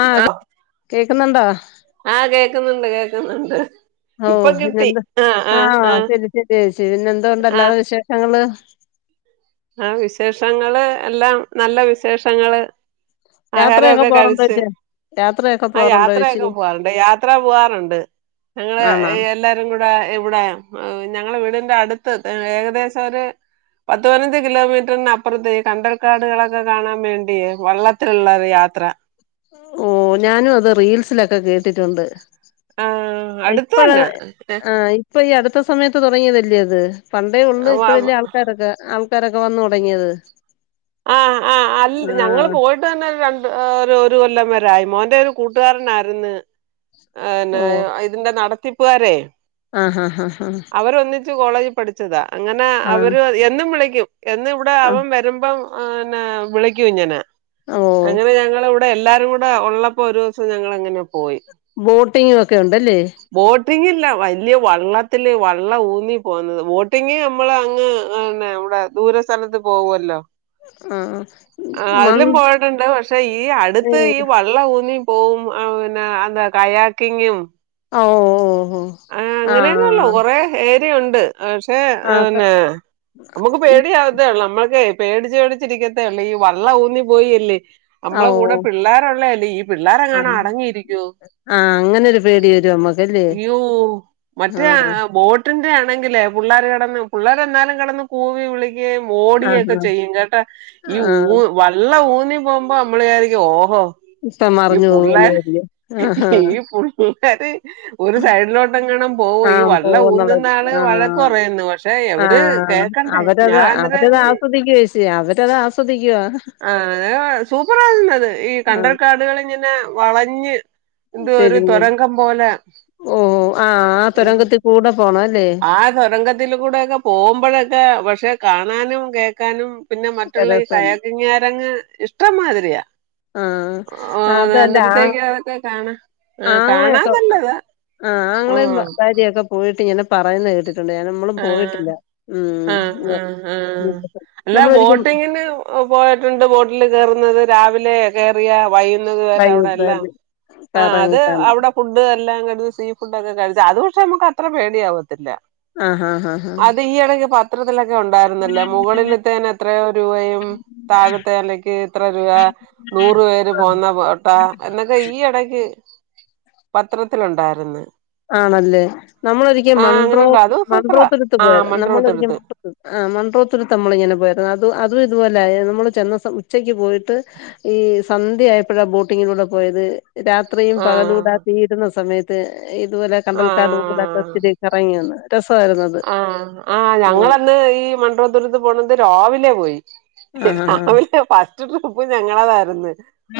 ആ അതെ കേക്കുന്നുണ്ടോ ആ കേക്കുന്നുണ്ട് കേക്കുന്നുണ്ട് ഓ ഇപ്പൊ കിട്ടി പിന്നെന്ത് ആഹ് ആ ആഹ് ആഹ് ശരി ശരി ചേച്ചി പിന്നെ എന്തോ ഉണ്ട് ആല്ലാതെ വിശേഷങ്ങള് ആ വിശേഷങ്ങള് എല്ലാം നല്ല വിശേഷങ്ങള് ആഹാര യാത്രയൊക്കെ ഓക്കെ പോറുണ്ടോ കഴിച്ച് ചേച്ചി യാത്രയൊക്കെ ആ പോറുണ്ടോ ചേച്ചി യാത്രയൊക്കെ പോവാറുണ്ട് യാത്ര പോവാറുണ്ട് ഞങ്ങള് ആണോ എല്ലാരും കൂടി ഇപ്പ ഇവിടെ ഞങ്ങളെ വീടിന്റെ അടുത്ത് ഏകദേശം ഒര് പത്തുപതിനഞ്ച് കിലോമീറ്ററിന് അപ്പുറത്ത് കണ്ടൽക്കാടുകളൊക്കെ കാണാൻ വേണ്ടിയെ വള്ളത്തിലുള്ളൊരു യാത്ര ഓ ഞാനും അത് റീൽസിലൊക്കെ കേട്ടിട്ടുണ്ട് ആഹ് ആ അടുത്ത് തന്നെ ഇപ്പളാത് ആയി ഇപ്പൊ ഈ അടുത്ത സമയത്ത് തുടങ്ങിയതല്ലിയോ ഇത് പണ്ടേ ഉള്ളൂ ഇപ്പഴല്ലേ ആൾക്കാരൊക്കെ ആൾക്കാരൊക്കെ വന്നു തുടങ്ങിയത് ആ ആ ആല്ല് ഞങ്ങള് ആഹ് പോയി ട്ടന്നെ രണ്ട് ഓ ഒരു കൊല്ലം വരായി മോന്റെ ഒരു കൂട്ടുകാരനാരുന്നു ആ എന്നാ ഓ ഇതിന്റെ നടത്തിപ്പുകാരേ ആഹ് ഹാ ഹാ ഹാ അവരൊന്നിച്ച് കോളേജി പഠിച്ചതാ അങ്ങനെ ആഹ് അവര് എന്നും വിളിക്കും എന്നും ഇവിടെ ആഹ് അവൻ വരുമ്പം ആന്നെ വിളിക്കും ഇങ്ങനെ ഓ അങ്ങനെ ഞങ്ങളി ഇവിടെ എല്ലാരു കൂടെ ഒള്ളപ്പോ ഒരു ദിവസം ഞങ്ങളങ്ങനെ പോയി ബോട്ടിങ്ങും ഒക്കെ ഉണ്ടല്ലേ ബോട്ടിങ്ങില്ല വലിയ വള്ളത്തില് വള്ളം ഊന്നി പോകുന്നത് ബോട്ടിങ്ങ് നമ്മള് അങ്ങ് ആന്നെ ഇവിടെ ദൂര സ്ഥലത്ത് പോവ്വല്ലോ ആഹ് ആഹ് ആഹ് മൺ അതിലും പോയിട്ടുണ്ട് പക്ഷെ ഈ അടുത്ത് ഏഹ് ഈ വള്ളം ഊന്നി പോവും പിന്നെ എന്താ കയാക്കിങ്ങും ആഹ് ഓ ഓ ഓ ആഹ് അങ്ങനെയെന്നുള്ളൂ ആഹ് കൊറെ ഏരിയയുണ്ട് പക്ഷേ ആഹ് പിന്നെ നമുക്ക് പേടിയാവത്തേള്ളൂ നമ്മൾക്കെ പേടിച്ചു പേടിച്ചിരിക്കത്തേയുള്ളൂ ഈ വള്ള ഊന്നി പോയിയല്ലേ നമ്മളെ കൂടെ പിള്ളേരുള്ളയല്ലേ ആം ആഹ് അങ്ങനൊരു പേടി വരും നമ്മക്ക് ഇയ്യോ മറ്റേ ബോ ട്ടിന്റെ ആണെങ്കിലേ പുള്ളേർ കെടന്ന് പിള്ളേരെല്ലാരും കെടന്ന് കൂവി വിളിക്കുകയും ഓടിയൊക്കെ ആഹ് ചെയ്യും കേട്ടാ ഈ ഊ ആഹ് വള്ളം ഊന്നി പോകുമ്പോ നമ്മളു വിചാരിക്കും ഓഹോ ഇപ്പം ഈ മറിഞ്ഞു പുള്ളാര് പോകുന്നരിക്കും ആഹാ ഈ പുള്ളാര് ഒരു സൈഡിലോട്ട് എങ്ങാനും പോവ്വോ ഈ ആഹ് വെള്ളം പോവുന്നുള്ള ഊന്നുന്നാള് വഴക്ക് ആഹ് പറയുന്നു പക്ഷെ ഇവര് കേ ആഹ് അവരത് അവരത് ആസ്വദിക്കുവാ ചേച്ചി അവരത് ആസ്വദിക്കുവാ ആഹ് സൂപ്പറായിരുന്നത് ഈ ആഹ് കണ്ടൽക്കാടുകളിങ്ങനെ വളഞ്ഞ് എന്തുവോരു തിരിഞ്ഞ് തുരങ്കം പോലെ ഓ ആഹ് ആഹ് തുരങ്കത്തി കൂടെ പോണ ആഹ് തുരങ്കത്തിലുക്കൂടെയൊക്കെ പോകുമ്പോഴൊക്കെ പക്ഷെ കാണാനും കേക്കാനും പിന്നെ മറ്റുള്ള ഈ രസം കയാക്കിങ്ങാരങ്ങ് ഇഷ്ടമാതിരിയാ ആഹ് അതന്റെ ആ അതൊക്കെ കാണാ ആഹ് കാണാൻ ആങ്ങളെയൊക്കെ നല്ലതാ. ആഹ് ആങ്ങളെയും ഉം ഭാര്യയൊക്കെ പോയിട്ട് ഇങ്ങനെ പറയുന്നത് കേട്ടിട്ടുണ്ട് ഞാൻ നമ്മളും ആഹ് പോയിട്ടില്ല ആഹ് ഉം ആഹ് ഹാ അല്ല നമ്മളൊരിക്കും ബോട്ടിങ്ങിന് പോയിട്ടുണ്ട് ബോട്ടിൽ കേറുന്നത് രാവിലെ കേറിയ വൈ [unintelligible] അവിടെല്ലാം ആഹ് കറങ്ങി അത് കാണാം അവിടെ ഫുഡ് എല്ലാം കഴു സീ ഫുഡ്ക്കെ കഴിച്ചു അത്പക്ഷെ നമുക്ക് അത്ര പേടിയവത്തില്ല. ആ ആഹ് ആഹ് ആഹ് അത് ഈ ഇടയ്ക്ക് പത്രത്തിലൊക്കെ ഉണ്ടായിരുന്നല്ലേ മുകളിലത്തേ - - എത്ര രൂപയും താഴത്തേലക്ക് ഇത്ര രൂപ നൂറ് പേര് പോന്ന പോട്ടാ എന്നൊക്കെ ഈ ഇടക്ക് പത്രത്തിലുണ്ടായിന്ന് ആണല്ലേ നമ്മളരിക്കും മൺോ അങ്ങനെണ്ടോ അത് സൂപ്പറാ മൺറോത്തിടുത്ത് ആഹ് പോയത് നമ്മളരിക്കും മൺട്രോത്തുരുത്ത് ആ് മണ്ഡോത്തിൽ തമ്മളിങ്ങനെ പോയരുന്നു അത് അതും ഇതുപോലെ നമ്മള് ചെന്ന ഉച്ചക്ക് പോയിട്ട് ഈ സന്ധ്യയപ്പോഴാ ബോട്ടിങ്ങിലൂടെ പോയത് രാത് അത്രയും ആഹ് പകലൂടാക്കീയിരുന്ന സമയത്ത് ഇതുപോലെ കണ്ടൽക്കാട് ആഹ ഒത്തിരി കറങ്ങി വന്ന് രസമായിരുന്നു അത് ആഹ ആഹ ആഹ് ഞങ്ങന്ന് ഈ മണ്ടപത്തൂർ പോണത് രാവിലെ പോയി ആഹ് ആഹ് രാവിലെ പോയി ഫസ്റ്റ് ട്രിപ്പ് ഞങ്ങളതായിരുന്നു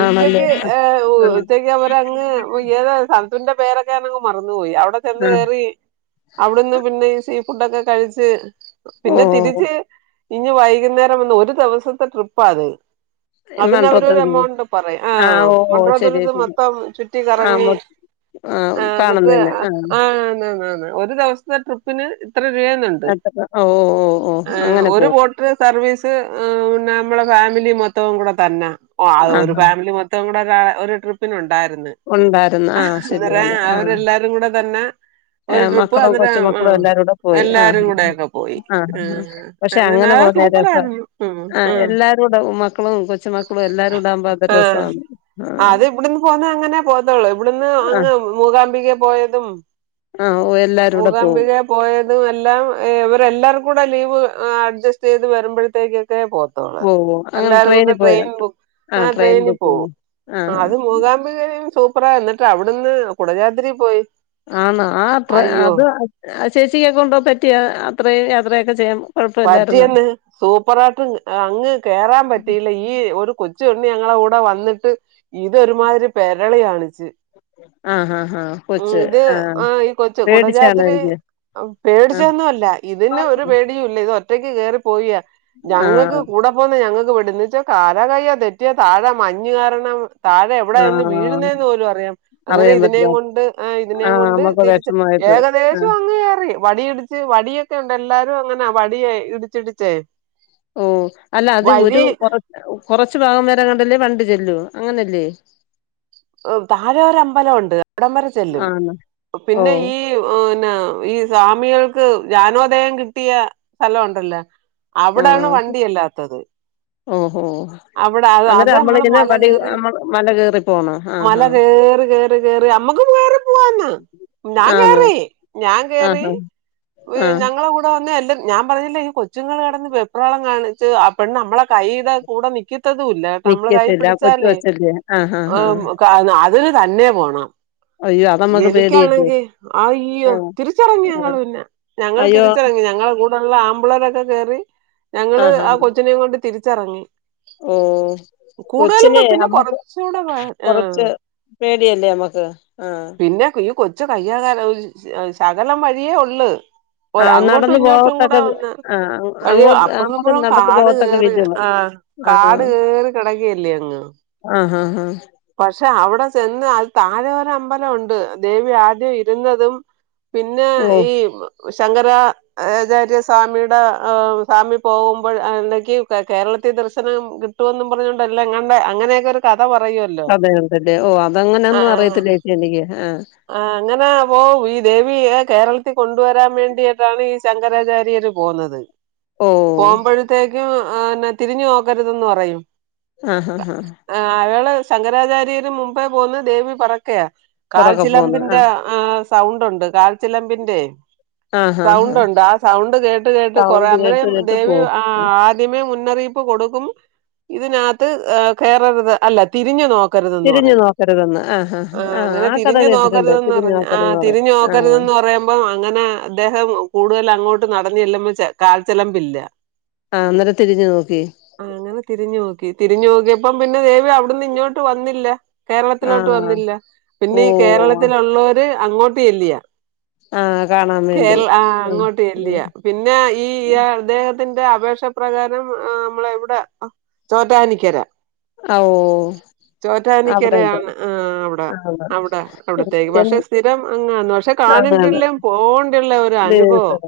ആണല്ലേ ഉച്ചക്ക് ഏ ആഹ് ഉച്ചക്ക് അങ്ങ് ഏതാ ന്റെ പേരൊക്കെ ഞാനങ് മറന്ന് പോയി അവിടെ ചെന്ന് ആഹ് കയറി അവിടുന്ന് പിന്നെ ഈ സീ ഫുഡൊക്കെ കഴിച്ച് പിന്നെ ഓഹ് തിരിച്ച് ഇനി വൈകുന്നേരം വന്ന് ഒരു ദിവസത്തെ ട്രിപ്പാാണ് അതിന് അവരൊരു മൺപാത്രത്തില് എമൗണ്ട് പറയാ ആ് ആഹ് ഓഹ് ഓഹ് മണ്ടോ ശരിയാ ദുരത്ത് ശരിയാ മൊത്തം ചുറ്റി ആഹ് കറങ്ങി മൊ ആഹ് ആ എന്നിട്ട് കാണുന്നതന്നെ ആഹ് ആ ഒരു ദിവസത്തെ ട്രിപ്പിന് ഇത്ര രൂപ എന്നുണ്ട് അത്ര ഓഹ് ഓഹ് ഓഹ് എ അങ്ങനെ ഒരു പോവും ബോട്ട് ഇത്രയും സർവീസ് നമ്മുടെ ഫാമിലി മൊത്തവും കൂടെ തന്നെ ഒരു ആഹ് ആഹ് ഫാമിലി മൊ മൊത്തവും കൂടെ ഒരു ട്രിപ്പിനുണ്ടായിരുന്നു ഉണ്ടായിരുന്നു ആ ശരിയാണ് ആ എല്ലാരും കൂടെ തന്നെ ഒരു ട്രിപ്പ് മക്കളും അന്നരം ആ കൊച്ചുമക്കളും എല്ലാരൂടെ പോയി എല്ലാരും ആഹ് കൂടെ ഒക്കെ പോയി ആഹ് ആ ആഹ് പക്ഷെ അങ്ങനാ അങ്ങനെ പോകുന്നയാ സൂപ്പർ രസം ആയിരുന്നു ഉം ഉം [unintelligible] മക്കളും കൊച്ചുമക്കളും എല്ലാരും ഇണ്ടാവുമ്പോ അത് ഒര് ആ രസമാണ്. അത് ഇവിടുന്ന് പോകുന്നെ അങ്ങനെ പോത്തള്ളൂ ഇവിടുന്ന് ആഹ് അങ്ങ് മൂകാംമ്പികേ പോയതും ആഹ് എല്ലാരൂടെ പോവും മൂകാംമ്പികേ പോയതും എല്ലാം ഏഹ് ഇവരെല്ലാവരും കൂടെ ലീവ് ഏഹ് അഡ്ജസ്റ്റ് ചെയ്ത് വരുമ്പഴത്തേക്കൊക്കെ പോവ ത്തൊള്ളു പോവും അങ്ങനെ എല്ലാരും കൂടെ ട്രെയിനിൽ പോയോ ട്രെയിൻ ബുക്ക് ആഹ് ട്രെയിൻ ട്രെയിനി ബുക്ക് പോകും ചെയ്തോ ആഹ് ആഹ് അത് മുകാ മ്പികയും സൂപ്പറാ എന്നിട്ട് അവിടുന്ന് കുടജാദ്രി പോയി ആണോ ആഹ് ട്രെ അയ്യോ അത് ചേച്ചിയൊക്കെ കൊണ്ടോ പറ്റിയാ അത്രയും യാത്രയൊക്കെ ചെയ്യാ പറ്റിയെന്ന് സൂപ്പറായിട്ടും അങ്ങ് കേറാൻ പറ്റിയില്ല ഇ ഈ ഒരു കൊച്ചു പെണ്ണ് ഞങ്ങളെ കൂടെ വന്നിട്ട് ഇതൊരുമാതിരി പെരളി കാണിച്ച്. ആ ഹാ ഹാ ഉം കൊച്ച് ഇത് ആ ഈ കൊച്ച് കുടജാദ്രി പേടിച്ചാണായിരിക്കും ആ പേടിച്ചൊന്നും അല്ല ഇതിന് ഒരു പേ ഇല്ല ഇത് ഒറ്റക്ക് കേറി പോയിയാ ആ ഞങ്ങക്ക് കൂടെ ടെപ്പോന്ന ഞങ്ങക്ക് പേടി എന്ന് വെച്ചാ കാലാ കയ്യോ തെറ്റിയാ താഴെ മഞ്ഞ് കാരണം താഴെ എവിടാ ആ ചെന്ന് വീഴുന്നേന്ന് പോലും അറിയാ അങ്ങനെ അറിയാൻ ഇതിനേം പറ്റില്ല കൊണ്ട് ആഹ് ആ ഇതിനേം കൊണ്ട് നമുക്ക് തിരിച്ച് വിഷമായിപ്പോയി ആ ഏകദേശവും അങ്ങ് കേറി വടി ഇടിച്ച് വടിയൊക്കെണ്ട് എല്ലാരും അങ്ങനാ വടിയെ ഇടിച്ചിടിച്ചേ. ഓഹ് അല്ല അത് ഒരു വഴി കൊറ കൊറച്ച് ഭാഗം വരെങ്ങാണ്ടല്ലേ വണ്ടി ചെല്ലൂ അങ്ങനല്ലേ. ഓഹ് താഴെ ഒര് അമ്പലവൊണ്ട് അവിടം വരെ ചെല്ലും ആണ് ഓ പിന്നെ ഈ ഏഹ് ന്നെ ഈ സ്വാമികൾക്ക് ജ്ഞാനോദയം കിട്ടിയ സ്ഥലം ഒണ്ടല്ലോ? അവിടാണ് വണ്ടി ചെല്ലാത്തത്. ഓഹ് ഓഹ് അവിടെ അത് അത് നമ്മള് മല കേറി മല കയറി പോണോ ആ മല ഹാ കേറി കേറി കേറി കേറി അമ്മക്ക് കേറി പോവാന്ന് ഞാൻ ആണോ കേറി ഞാൻ ആ കേറി ഹാ വി ആ ഞങ്ങളെ കൂട് വന്ന് എൻ്റെ ഞാൻ പറഞ്ഞില്ലേ ഈ കൊച്ചുങ്ങൾ കെടന്ന് വെപ്രാളം കാണിച്ച് ആ പെണ്ണ് നമ്മളെ കൈയിടെ കൂടെ നിക്കത്തതു ഇല്ലാ കേട്ടാ നമ്മള് കൈ നിക്കത്തില്ല ആ കൊച്ചു പിടിച്ചാലേ കൊച്ചല്ലേ ആഹ് ആഹ് ആഹ് ക അ അത് തന്നെ പോണം അയ്യോ അത് നമ്മക്ക് പേടിയല്ലേ എനിക്കാണെങ്കിൽ ആ അയ്യോ ആഹ് തിരിച്ചെറങ്ങി ആഹ് ഞങ്ങള് പിന്നെ ഞങ്ങൾ അയ്യോ തിരിച്ചെറങ്ങി ഞങ്ങളെ കൂടെ ആമ്പ്ള്ളേരൊക്കെ കേറി ഞങ്ങള് ആഹ് ആ ആഹ് കൊച്ചിനെ കൊണ്ട് തിരിച്ചെറങ്ങി ഓ കൊച്ചിനെ പിന്നെ നമ്മക്ക് കുറച്ചുകൂടെ കൊറച്ച് പേടിയല്ലേ നമ്മക്ക് ആഹ് പിന്നെ ഈ കൊച്ച് ച്ചിൻ്റെ കയ്യോ കാലോ ശ് ശകലം വഴിയേ ഒള്ള് ഓ ആഹ് അങ്ങോട്ടും നടന്നു ഇങ്ങോട്ടും പോകത്തക്ക കൂടെ ഒന്ന് ആഹ് വഴി അങ്ങോട്ട് അപ്പറം നമ്മക്ക് ഇപ്പറം നടന്നു കാട് പോകത്തക്ക കയറി വിധം ആഹ് ആഹ് കാട് കേറി കെടക്കല്ലേ അങ്ങ് ആഹ് ആഹ് ആഹ് പക്ഷെ അവിടെ ചെന്ന് അത് താഴെ ഒരമ്പലം ഉണ്ട് ദേവി ആദ്യം ഇരുന്നതും പിന്നെ ഓ ഈ മ് ശങ്കരാ ആചാര്യ സ്വാമിടെ ആഹ് സ്വാമി പോകുമ്പഴ് [unintelligible] കേരളത്തി ദർശനം കിട്ട് കിട്ടുവെന്നും പറഞ്ഞോണ്ടല്ലേ എങ്ങാണ്ട് അങ്ങനെയൊക്കെ ഒരു കഥ പറയുവൽ കഥയൊണ്ടല്ലേ ഓഹ് അത് അങ്ങനെയന്നും അറിയത്തില്ല ചേച്ചി എനിക്ക് ആഹ് ആഹ് അങ്ങനെ പോവും ഈ ദേവിയെ കേരളത്തിൽ കൊണ്ടുവരാൻ വേണ്ടിട്ടാണ് ഈ സ് ശങ്കരാചാര്യര് പോന്നത് ഓ പോകുമ്പഴ് ത്തേക്കു ആഹ് എന്നാ തിരിഞ്ഞു നോക്കരുതെന്ന് പറയും ആഹ് കാ ആഹ് ആഹ് അയാള് ശങ്കരാചാര്യര് മുമ്പേ പോന്നു ദേവി പെറക്കയാ പെറകെ പോ [unintelligible] ൻ്റെ ആഹ് സൗണ്ട് ഉണ്ട് കാര ചിലമ്പിന്റെയെ ആഹ് ആഹ് സൗണ്ടു ആഹ് ഒണ്ട് ആ സൗണ്ട് കേട്ട് കേട്ട് കൊറേ സൗണ്ട് കേട്ട് അന്നേരം കേട്ട് ദേവി പോവും അ ആഹ് ആദ്യമേ മുന്നറിയിപ്പ് കൊടുക്കും ഇതിനാത്ത് ഏഹ് കേറരുത് അല്ല തിരിഞ്ഞു നോക്ക് തിരിഞ്ഞു നോക്കരുതെന്ന് ആഹ് ആഹ് അങ്ങനെ ആ കഥ തിരിഞ്ഞു കേട്ടിട്ടുണ്ട് തിരിഞ്ഞു നോക്കരുതെന്നറിഞ് ആഹ് നോക്കരുതെന്ന് പറയും തിരിഞ്ഞ് ആഹ് നോക്കരുതെന്ന് പറയുമ്പോ അങ്ങനെ അദ്ദേഹം കൂടുതൽ അങ്ങോട്ട് നടന്ന് ചെല്ലുമ്പോ കാൽചെലമ്പില്ല ആന്നരം തിരിഞ്ഞു നോക്കി ആ അങ്ങനെ തിരിഞ്ഞു നോക്കി തിരിഞ്ഞു നോക്കിയപ്പം പിന്നെ ദേവി അവിടുന്ന് ഇങ്ങോട്ട് വന്നില്ല കേരളത്തിലോട്ട് ആഹ് വന്നില്ല പിന്നെ ഈ ഓഹ് കേരളത്തിലുള്ളോര് അങ്ങോട്ട് ചെല്ലിയ ആഹ് കാണാൻ വേണ്ടി കേരള ആഹ് അങ്ങോട്ട് ചെല്ലിയാ പിന്നെ ഈ അദ്ദേഹത്തിന്റെ അപേക്ഷ പ്രകാരം നമ്മളിവടെ ചോറ്റാനിക്കര ആഹ് ഓഹ് അവിടെണ്ട് ചോറ്റാനിക്കരയാണ് ആ അവിടെ ആണ് അവിടത്തേക്ക് പക്ഷെ സ്ഥിരം അങ്ങാണ് പക്ഷെ ഒരു അനുഭവം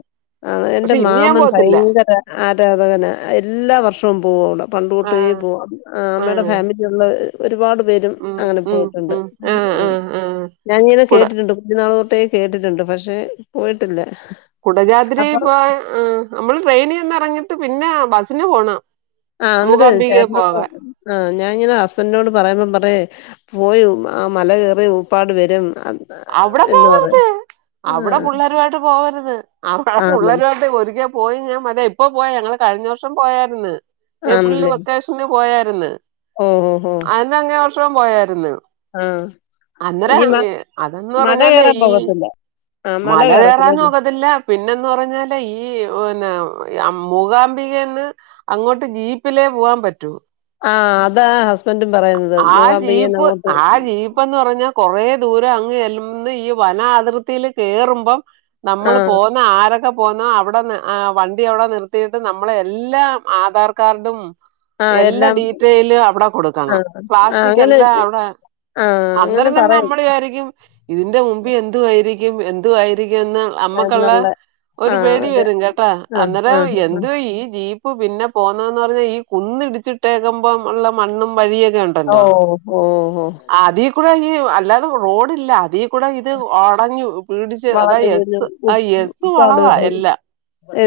ആ എന്റെ പക്ഷെ ഇനി ഞാൻ മാമൻ പോവത്തില്ല ഭയങ്കര ആരാധകനാ എല്ലാ വർഷവും പോവും അവിടെ പണ്ട്തൊട്ടേ ആഹ് പോവാറുണ്ട് അമ്മയുടെ ആഹ് ഫാമിലി ള്ളത് ഒരുപാട് പേരും ഉം അങ്ങനെ ഉം പോയിട്ടുണ്ട് ഉം ആഹ് ആഹ് ആഹ് ഞാനിങ്ങനെ കുട കേട്ടിട്ടുണ്ട് കുഞ് നാള് തൊട്ടേ കേട്ടിട്ടുണ്ട് പക്ഷെ പോയിട്ടില്ല കുടജാതിരി അപ്പൊ പോവാൻ നമ്മള് ട്രെയിനി നിന്ന് ഇറങ്ങിട്ട് പിന്നെ ബസിന് പോണം ആഹ് എന്നിട്ട മൂകാംബികെ ചേട്ടനോട്‌ പോകാൻ ആ ഞാൻങ്ങനെ ഹസ്ബൻറിനോട് പറയുമ്പം പറയും പോയി ആ മല കേറി ഉപ്പാട് വരും അവിടെ എന്ന് പറയും പോവരുത് അവിടെ ആഹ് പിള്ളരുമായിട്ട് പോകരുത് അവിടെ ആന്ന് പുള്ളരുമായിട്ട് ഒരിക്കെ പോയി ഞാൻ മല ഇപ്പോ പോയ ഞാ കഴിഞ്ഞ വർഷം പോയായിരുന്നു ഏപ്രില് ആണല്ലേ വെക്കേഷൻ പോയായിരുന്ന് ഓഹ് ഓഹ് ഓഹ് അതിന്റെ അങ്ങേ വർഷവും പോയായിരുന്നു ആഹ് ഈ നാട്ടി അതന്ന് പറഞ്ഞാലേ ഈ ആഹ് മല കയറാനും കയറത്തില്ലല്ലേ കത്തില്ല പിന്നെന്ന് പറഞ്ഞാല് ഈ പിന്നെ മൂകാംബികേന്ന് അങ്ങോട്ട് ജീപ്പിലേ പോവാൻ പറ്റൂ ആ അതാ ഹസ്ബൻറും പറയുന്നത് മൂകാംമ്പികേന്ന് അങ്ങോട്ട് ഇപ്പൊന്ന് പറഞ്ഞാ കൊറേ ദൂരം അങ്ങ് ചെന്ന് ഈ വന അതിർത്തിൽ കേറുമ്പോൾ നമ്മള് പോ ആഹ് ആരൊക്കെ പോന്ന അവിടെ വണ്ടി അവിടെ നിർത്തിയിട്ട് നമ്മളെ എല്ലാ ആധാർ കാർഡും ഉമ് ആഹ് എല്ലാ എല്ലാം ഡീറ്റൈലും അവിടെ കൊടുക്കണം ആഹ് ആഹ് പ്ലാസ്റ്റിക്ക് അങ്ങനെ എല്ലാം അവിടെ ആഹ് അങ്ങനെ അന്നേരം തന്നെ പറയും നമ്മൾ വിചാ ഇതിന്റെ മുമ്പി എന്തുവാരിക്കും എന്തുവായിരിക്കുന്ന് അമ്മക്കൊള്ള എന്നുള്ള ഒരു പേടി വരും കേട്ടാ ആഹ് അന്നേരം ആഹ് ആഹ് എന്തുവാ ഈ ജീപി പിന്നെ പോന്നെന്ന് പറഞ്ഞാൽ ഈ കുന്നിടിച്ചിട്ടേക്കുമ്പോൾ ഒള്ള മണ്ണും വഴിയൊക്കെ സി ഒണ്ടല്ലോ ഓഹ് ഓഹ് ഓഹ് അതീ കൂടെ ഈ അല്ലാതെ റോഡില്ല അതിൽ കൂടെ ഇത് അടഞ്ഞു പിടിച്ച് അതാ വളഞ്ഞ് തിരിഞ്ഞ് യെസ്സ് ആ യെസ്സ് ഉപ്പാട് വളവാ വരും എല്ലാം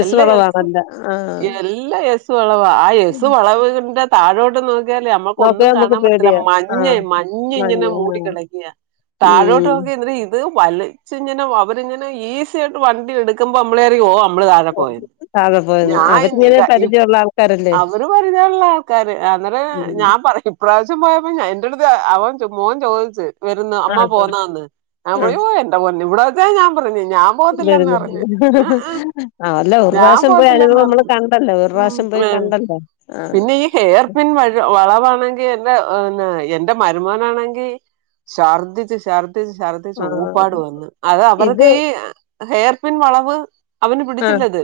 എസ് എല്ലാം യെസ് വളവാണല്ല ആഹ് എല്ലാ യേസു വളവാ ആ യെസു വളവിന്റെ താഴോട്ട് നോക്കിയാല്ല് നമ്മുക്ക് നോക്ക ഒന്നും നമ്മുക്ക് പേടിയാ ആഹ് മഞ്ഞ മഞ്ഞെമഞ്ഞ്ഇങ്ങനെ ആഹ് മൂടിക്കിടക്കുകാ ഉം താഴോട്ടുനോക്കിയാ ഇത് വലിച്ച് ഇങ്ങനെ അവരിങ്ങനെ ഈസി ആയിട്ട് വണ്ടി എടുക്കുമ്പോ നമ്മളറിയും ഓ നമ്മൾ താഴെ പോയന്ന് താഴെ പോയന്ന് ഞാ അവരിങ്ങനെ പരിചയമുള്ള ആൾക്കാരല്ലേ അവര് പറഞ്ഞ്തരില്ല ക്കാര് അന്നേരം ഉം ഞാൻ പറഞ്ഞു ഇപ്രാവിശ്യം പോയപ്പോ എന്റെ അടുത്ത് അവൻ മോൻ ചോദിച്ചു വരുന്നോ അമ്മ ആഹ് പോന്നാന്ന് ഞാൻ ആഹ് പറഞ്ഞു ഓ എന്റെ പൊന്നു ഇവടെ വച്ചേ ഞാൻ പറഞ്ഞ് ഞാൻ പോത്തില്ല വരുന്നുണ്ട് എന്നുപറഞ്ഞു ഉമ് ആഹ് അല്ല ഒരു ഞാൻ പ്രാവശ്യം പോയി പോത്തില്ല എന്നു അനുഭവം നമ്മള് പറഞ്ഞു കണ്ടല്ലോ ഒരു പ്രാവശ്യം പോയി ആഹ് കണ്ടല്ലോ ആഹ് പിന്നെ ഈ ഹെയർ പിൻ വഴ വളവാണെങ്കിൽ എന്റെ മരുമോനാണെങ്കിൽ ശർദിച്ച് ശർദിച്ച് ശർദിച്ച് ദിച്ച് ആഹ് ഉപ്പാട് വന്നു അത് അവർക്ക് ഇത് ഈ ഹെയർ പിൻ വളവ് അവന് ആഹ് പിടിച്ചില്ലത്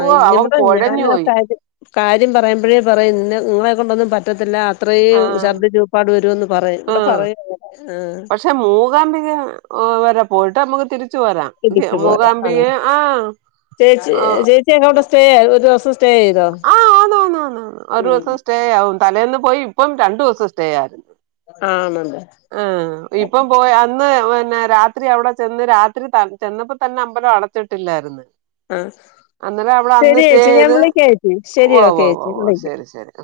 ഓ അവൻ ഇവിടെ ഞാൻ കുഴഞ്ഞു ആ പോയി കാര്യം കാര്യം പറയുമ്പോഴേ പറയും നിന്നെ നിങ്ങളെ കൊണ്ടൊന്നും പറ്റത്തില്ല അത്രയും ആഹ് ഛർദ്ദിച്ചൂപ്പാട് വരുമെന്ന് പറ റയും ഇവിടെ ആഹ് പറയൂന്നൂ ആഹ് ഹ് പക്ഷെ മൂകാംമ്പികം വരെ പോയിട്ട് നമുക്ക് തിരി ച്ചു വരാം ഇടിച്ചു പോരാ ആഹ് മൂകാംമ്പിയെ ആഹ് ചേച്ചി അഹ് [unintelligible] സ്റ്റേ ഒരു ദിവസം സ്റ്റേ ചെയ്തോ ആഹ് ആന്നാന്ന് ആന്ന് ഒരു ഉം ദിവസം സ്റ്റേ ആവും തലേന്ന് പോയി ഇപ്പം രണ്ടു ദിവസം സ്റ്റേ ആയി ആണല്ലേ ആഹ് ഇപ്പം പോയി അന്ന് പിന്നെ രാത്രി അവിടെ ചെന്ന് രാത്രി ചെന്നപ്പോ തന്നെ അമ്പലം അട ച്ചിട്ടില്ലായിരുന്നു ആഹ് അന്നേരം അവിടെ അന്ന് ശരി സ്റ്റേ ചേച്ചി ഞാൻ ചെയ്ത് വിളിക്കാം ചേച്ചി ശരി ഉവ്വാ ഓക്കെ ചേച്ചി ഉവ്വാ വിളിക്കാം ശെരി ശെരി